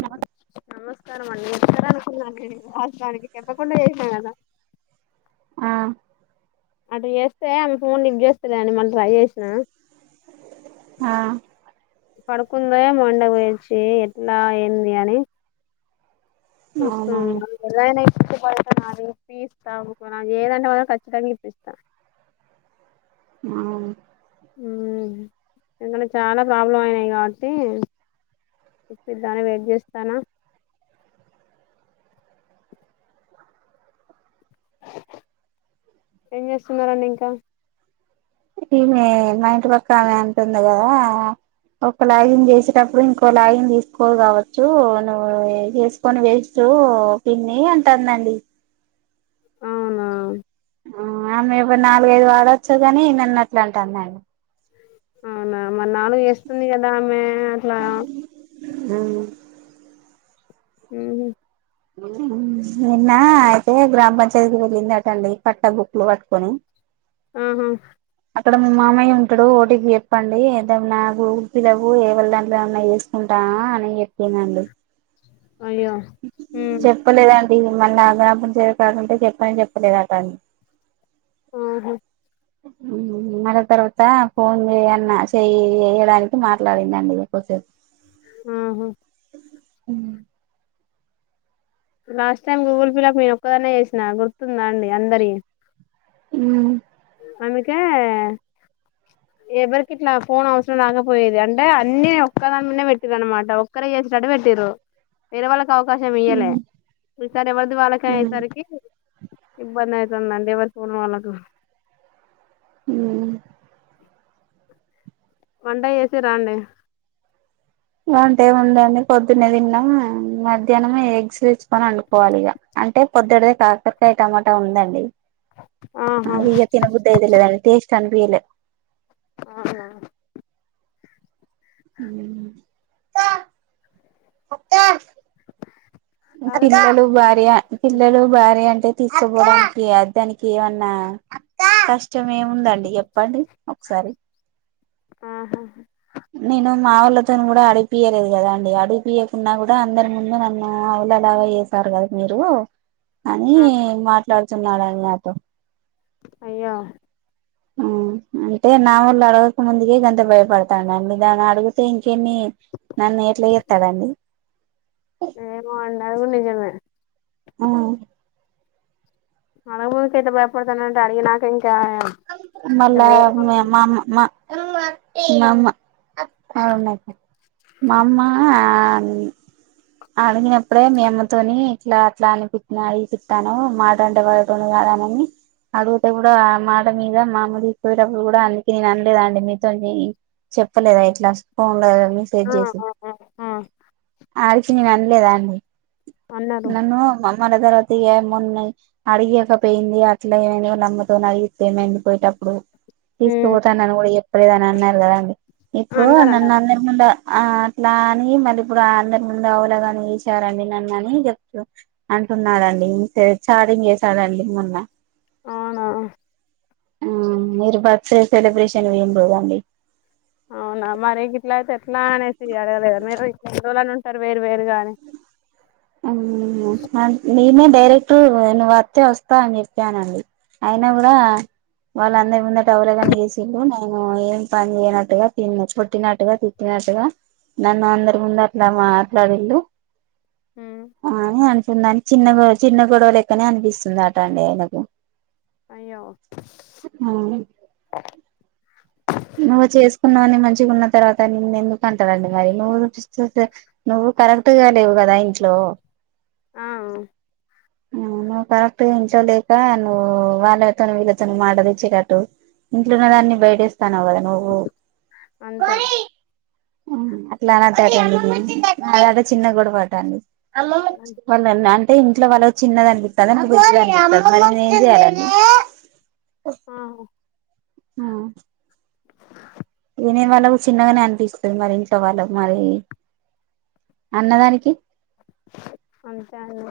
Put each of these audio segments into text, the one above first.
నా నమస్కారం అండి చెప్పార అనుకున్నాను నను రాసనికి చెప్పకుండా చేసాను కదా ఆ అటు చేస్తే ఆమె ఫోన్ ఇప్పు చేస్తలే అని మళ్ళీ ట్రై చేసినా ఆ పడుకుందో ఏమో ఏండగ వచ్చి ఎట్లా ఏంది అని వ అవునవును ఎ ది ఇప్పి ఇస్తా అది ఏదంటే మనం ఖచ్చితంగా ఇప్పిస్తాం ఆవు హుమ్ ఎందుకంటే చాలా ప్రాబ్లం అయినాయి కాబట్టి చెప్పద్దానే వెయిట్ చేస్తానా ఏం చేస్తున్నడి ఇంకా ఈమె మా ఇంటి పక్కమె అంటుంది కదా ఒక లాగిన్ చేసేటప్పుడు ఇంకో లాగిన్ తీసుకోదు కావచ్చు నువ్వు చేసుకొని వే హో పిన్ని అంటారుందండి అవునా ఆ మే నాలుగైదు వాడొచ్చా కాని నిన్నట్లాంట అన్నాడు అవునా మరి నాలుగు వేస్తుంది కదా ఆమె అట్లా అ హ నిన్న అయితే గ్రామ పంచాయతీకిి వెళ్ళింది అటండి పట్టా బుక్కులు పట్టుకొని ఆహా అక్కడ మీ మామయ్య ఉంటాడు ఓటీకి చెప్పండి ఏదమన్నా గూగుల్ పిలవు ఏవళ దాంలో ఏన్నా చేసుకుంటా ఆ అనే ఎప్పడందండి అయ్యో హ ది మళ్ళీ ఆజ్ఞపంచ కాాలంటే చెప్పని చెప్పలేదు అటన్ని ఆహా మల్లా తర్వాత ఫోన్ చేయన్న చేయి చేయడానికి మాట్లాడిందండి మీకుసేపు ఆహా ఉ లాస్ట్ టైమ్ గూగుల్ పిల్లా నేను ఒక్కదన్న చేసినా గుర్తుందా అండి అందరివి ఉ అందుకే ఎవరికి ఇట్లా ఫోన్ అవసరం రాకపోయేది అంటే అన్ని ఒక్కదానిదే పెట్టు అనమాట ఒక్కరే చేసినటట్టు పెట్టు మీరు వేరే వాళ్ళకి అవకాశం ఇయ్యలే ఈసారి ఎవరిది వాళ్ళక అయ్యేసరికి ఇబ్బంది అయితు అండే వ పోల్ వాళ్ళకు అ వంట చేసి రండి ఇ అంటేముందండి పొద్దున్న తిన్న మధ్యాహ్నం ఎగ్స్ వేచ్చుకొని అండుకోవాలి ఇక అంటే పొద్దుది కాకరకాయ టమాటా ఉందండి ఆహా వగ తిన బుద్ధ అదలేదాని టేస్ట్ అనుభలే ఆహా ఉమ్ కాకరకాయ పిల్లలు భార్య పిల్లలు భార్య అంటే తీసుపోవడానికి అద్దానికి ఏమన్నా కష్టం ఏముందండి చెప్పండి ఒకసారి ఆహా నేను మా వాళ్ళతో కూడా అడిపియలేదు కదా అండి అడిపియకున్నా కూడా అందరి ముందు నన్ను పిల్లలాగా చేసారు కదా మీరు అని ఆ మాట్లాడుతున్నాడుని నాతో అయ్యో అంటే నా వాళ్ళు అడగక ముందుకే గంత భయపడతా దాన్ని అడిగితే ఇంకేన్ని నన్ను ఎట్లా చేస్తాడండి ఎమో అండి అది గుడా నిజమే ఆ మన ముందు కట్ట భయపడుతుట అడి నాక మళ మా [unintelligible] అవున్నా మామ్మ అడిగినప్పుడే మ అమ్మతోని ఇట్లా అట్లా అనిపి అడిగి తట్టాను మాట అండే వాడు [unintelligible] అడుగుతే కూడా మాట మీద మామద పోయేటప్పుడు కూడా అందుకే నేను అనలేదా అండి మీతో చెప్పలేదు అయితే ఇలా ఫోన్ లో మెసేజ్ ఆ చేసి ఆ ఆ ఆ ఆడికి నేను అనలేదా అండి అన్నారు నన్న మ మన తర్వాత ఏమన్నా అడిగకపోయింది అట్లా ఏమ నలమ్మతోని అడిగియి మండిపోయటప్పుడు ఇప్పుడు ఉమ్ తీసుకుపోతా నన్ను కూడా ఎప్పుడద అని అన్నారు కదాండి ఇప్పుడు అన్నారన్న నన్ను అందరి ముందు ఆ అట్లా అని మళ్ళీ ఇప్పుడు అందరి ముందు అవలేనీ ఇసారండి నన్ను అని చెప్పు అంటున్నారండి ఛార్జంగ్ చేసాడండి మొన్న అవునా మీరు బర్త్డే సెలబ్రేషన్ [unintelligible] అవునా మరి ఇట్ల అయితే ఎట్లా అనేసి అడగలేదా మీరు ఇలను సర వేరు వేరుగానే నేనే డైరెక్ట్ నువ్వు వస్తే వస్తా అని చెప్పానండి అయిన కూడా వాళ్ళందరి ముందే టవలేగాని చేసి నేను ఏం పని చేయనట్టుగా తి కొట్టినాట్టుగా తిట్టునట్టుగా ట్టుగా నన్ను అందరి ముందు అట్లా మాటల దిండు ఉమ్ అని అనిపిందని చిన్న గొ చిన్న గొడవ లెక్కనే అనిపిస్తుంది అట అండి ఆయనకు అయ్యో నువ్వు చేసుకున్నావువని మంచిగా ఉన్న తర్వాత నేన్న ఎందుకు పంటదండి మరి నువ్వు నువ్వు కరెక్ట్గా లేవు కదా ఇంట్లో ఆ నువ్వు కరెక్ట్ ఇంట్లో లేక నువ్వు వాళ్ళతోను విళతను [unintelligible] ఇంట్లోన్న దాన్ని బయటేస్తాన్నావు కదా నువ్వు అంతే అట్లా ఆనదండి అధే ఎధో చిన్న గొడావా అ వాళ్ళ అంటే ఇంట్లో వాళ్ళ చిన్నదనిపిస్తుద నీ [unintelligible] ఆ ఆ నేనే వాళ్ళకు చిన్నగానే అనిపిస్తుంది మరి ఇంట్లో వాళ్ళకు మరి అన్నదానికి ఆంథే అండి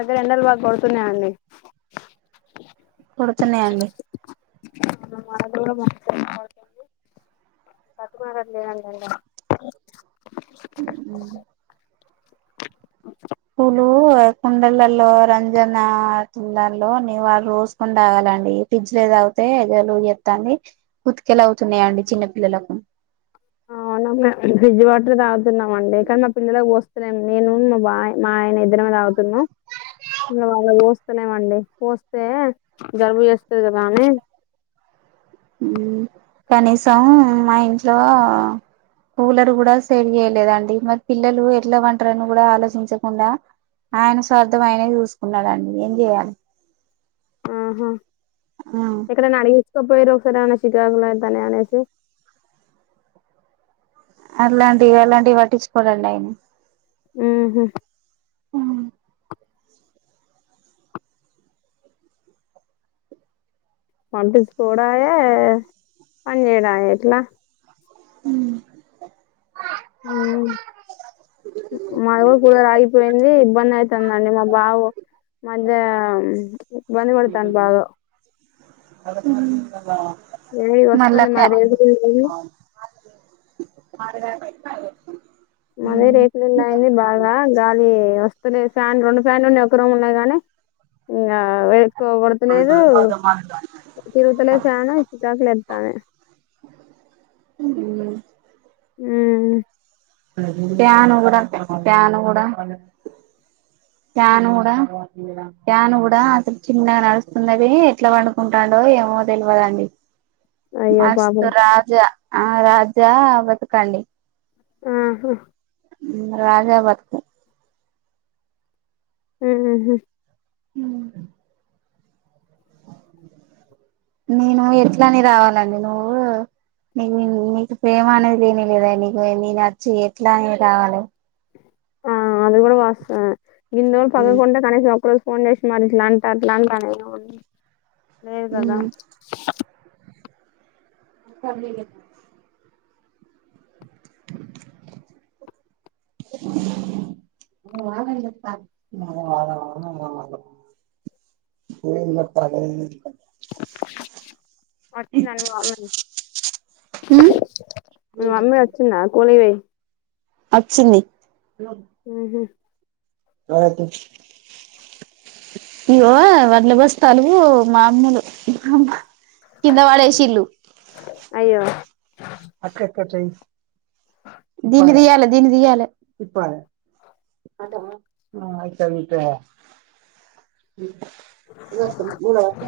ఇగ్గర ఎండల బాగా కొడుతునే అండి కొడుతున్న అండి [unintelligible] మంది కట్టుకున్నారట్లేదండీ ఉ పూలు కుండలల్లో రంజన కులల్లో నీ వాళు రోజుకుడా ఆగాలి ఫ్రిడ్జ్ లో ఏద అతేలు ఎస్తండి ఉతికెలు అవుతున్నాయండి చిన్నపిల్లలకు ఆ ఫ్రిడ్జ్ వాటర్ తాగుతున్నాం అండి కానీ మా పిల్లకి వస్తున్నాం నేను మా బా మా ఆయనయి మల్లి పోస్తే జలుబు చేస్తుంది కదాని కనీసం మా ఇంట్లో కూలర్ కూడా సరి చేయలేదండి మరి పిల్లలు ఎట్లా ఉంటారని కూడా ఆలోచించకుండా ఆయన స్వార్థంమయినా చూసుకున్నాడండి ఏం చెయాలి ఆహా ఎక్కడ అడిగి చూసి చూపించుకో పోయారు ఎక్కడనైనా చికాకులైతేనే అలాంటివి అలాంటివి పట్టించుకోవధండి ఆయన ఆహ పట్టించుకోడాయే పని చేయడాయే ఎట్లా హ హ్మ్మ్ మాది కూడా కూలర్ ఆగే పోయింది ఇబ్బంది అయితుందండి మా బాబు ఇబ్బంది పడతాండు బాగా అద వేడిగా మళ్ళ వస్తుంది ఫ మాది రేకులిల్లు అయింది మాగా మద రేఖలింద అయిందింది బాగాగాలి వస్త ఫ్యాన్ రెండు ఫ్యాన్ ఉన్నా ఒక రూమ్ ఉన్నాయి గానీ ఇం కోగొడతలేదు తిరుగుతలేదు ఫ్యాను చికాకులేస్తుంది అ ఉ ఒక ఫ్యాన్ కూడా ఫ్యాన్ కూడా ఫ్యాన్ కూడా అతలు చిన్నగా నడుస్తుందివి ఎట్లా పండుకుంటాడో ఏ న తెలువద అండి అయ్యో మస్తు పాపం రాజా ఆ రాజా బతుకండి ఆహా రాజా బతుకు ఆమ్మ్మ్ హ నేను ఎట్లాని రావాలండి నువ్వు నీకు నీకు ప్రేమ అనేది లేని లేదా నీకు నీ నర్చ్చి ఎట్లా అనే కావాలి ఆ అది కూడా వాస ఇ వాళ పదం ఉమ్ కొంట కనసి సపడ పోండష్ మరి ఇట్లా అంట అట్లా అంట లేదు కదా ఉమ్ సీ వా వా వా పో కాల వచ్చ నను బ ఉమ్ మమ్మ అచ్చన్న కోలేవ అచ్చంది హ అతే ఇవో వడ్ల బస్ తలుగు మామూలు మామ్మ కింద పడేషన్లు అయ్యో దీన్ని తీయాలి అంతేనా ఆ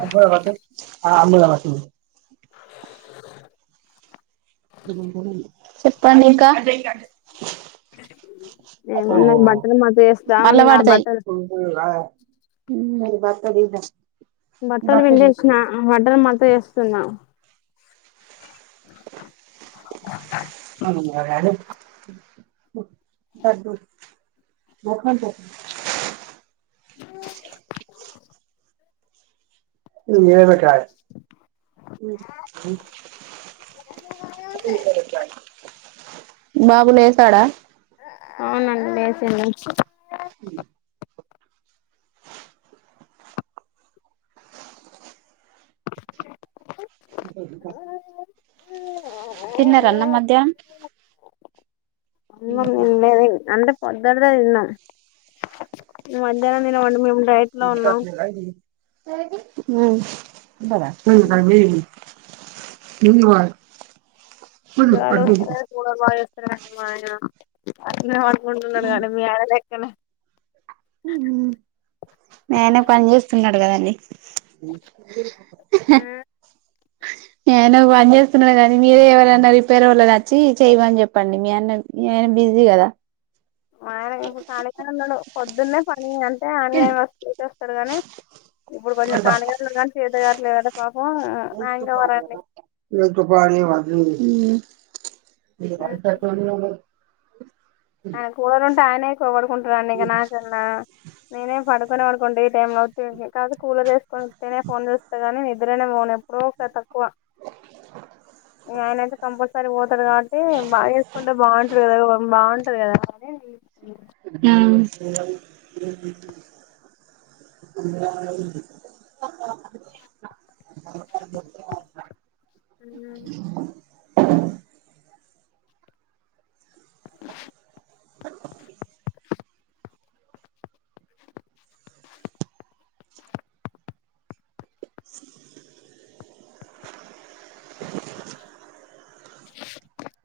ఇట్లా పట్టు చెప్పండి ఇంకా నేను బట్టలు మడత చేస్తా మళ్ళ ఉన్నా పడుతయ్ బట్టలు మరి బత్తా తీద్దాం బట్టలు పిండేసిన బట్టలు మడత చేస్తున్న అవునా [inaudible] [inaudible] ఇది ఏడ పెట్టిరావాలె బాబు లేసాడ అవునండి లేసిండు హు తింటా తింటా మధ్యాహ్నం అమ్మమ్మ ఉండది అంటే పొద్దటిదే తిన్నాం మధ్యాహ్నం తినమండి మేము డైట్ లో ఉన్నాం [inaudible] గాలి వస్తే కూలర్ బాగుచేస్తలేడండి మా ఆయన మొండి వున్నాడుకదా మీ ఆయన లెక్కనే మీ ఆయన పని చేస్తున్నడు కదనే మీ ఆయన పని చేస్తున్నడు కానీ మీరే ఎవరైనా రిపేర్ వాళ్లనోచ్చి చేయమని చెప్పండి మీ ఆయనకు ఈజీ కదా మా ఆయన ఇప్పుడు కాలిగనేఉన్నాడు పొద్దున్నే పనిలో వున్నాడు ఇప్పుడు మొన్న కాలిగానే ఉన్నాడు కానీ చేతకావట్లేదట పాపం అందుకే చెయ్యలేదండి మ్మ్ ఆయన కూలర్ ఉంటే ఆయన ఎక్కువ పడుకుంటడండి ఇక నాకన్న నేనే పడుకొను పడుకుంటే ఈ టైం లో వచ్చేసి కాకపోతే కూలర్ వేసుకొని ఉత్తిగానే ఫోన్ చూస్తగానీ నిద్ర పోను నిద్రనే పోను ఎప్పుడో ఒకసారి తక్కువ ఆయన అయితే కంపల్సరీ పోతాడు కాబట్టి బాగు చేసుకుంటే బాగుంటది కదా సరే అండి మ్మ్ హ్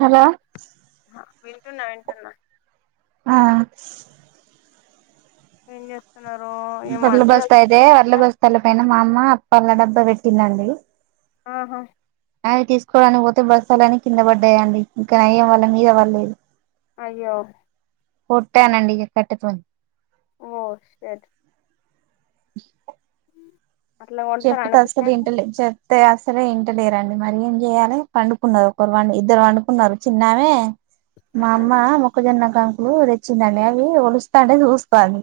హలో వింటున్నా వింటున్నా ఆ ఏం చేస్తూ వడ్ల బస్తా అయితే వడ్ల బస్తల పైన మా అమ్మ అప్పల డబ్బా పెట్టిందండి ఆహా అవి తీసుకోవడానికి పోతే బస్తాలన్నీ కింద పడ్డాయండి ఇంకా నయ్యం వాళ్ల మీద పడలేదు అయ్యో కొట్టానండి ఇగా ఈ కట్టెతోని ఓ షెట్ అట్లా చెప్పుతే కొంటారండి అస్సలు వింటలే చోప్ తే అస్సలే వింటలేరండి మరి ఏం చేయాలే పండుకున్నారు ఒకరు వండు ఇద్దరు పండుకున్నారు చిన్నామే మా అమ్మ మొక్కజొన్న కాంకులు తెచ్చిందండి అవి ఒలుస్తాంటే చూస్తంది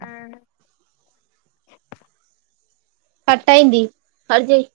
ఆ కట్టయింది కట్ చెయ్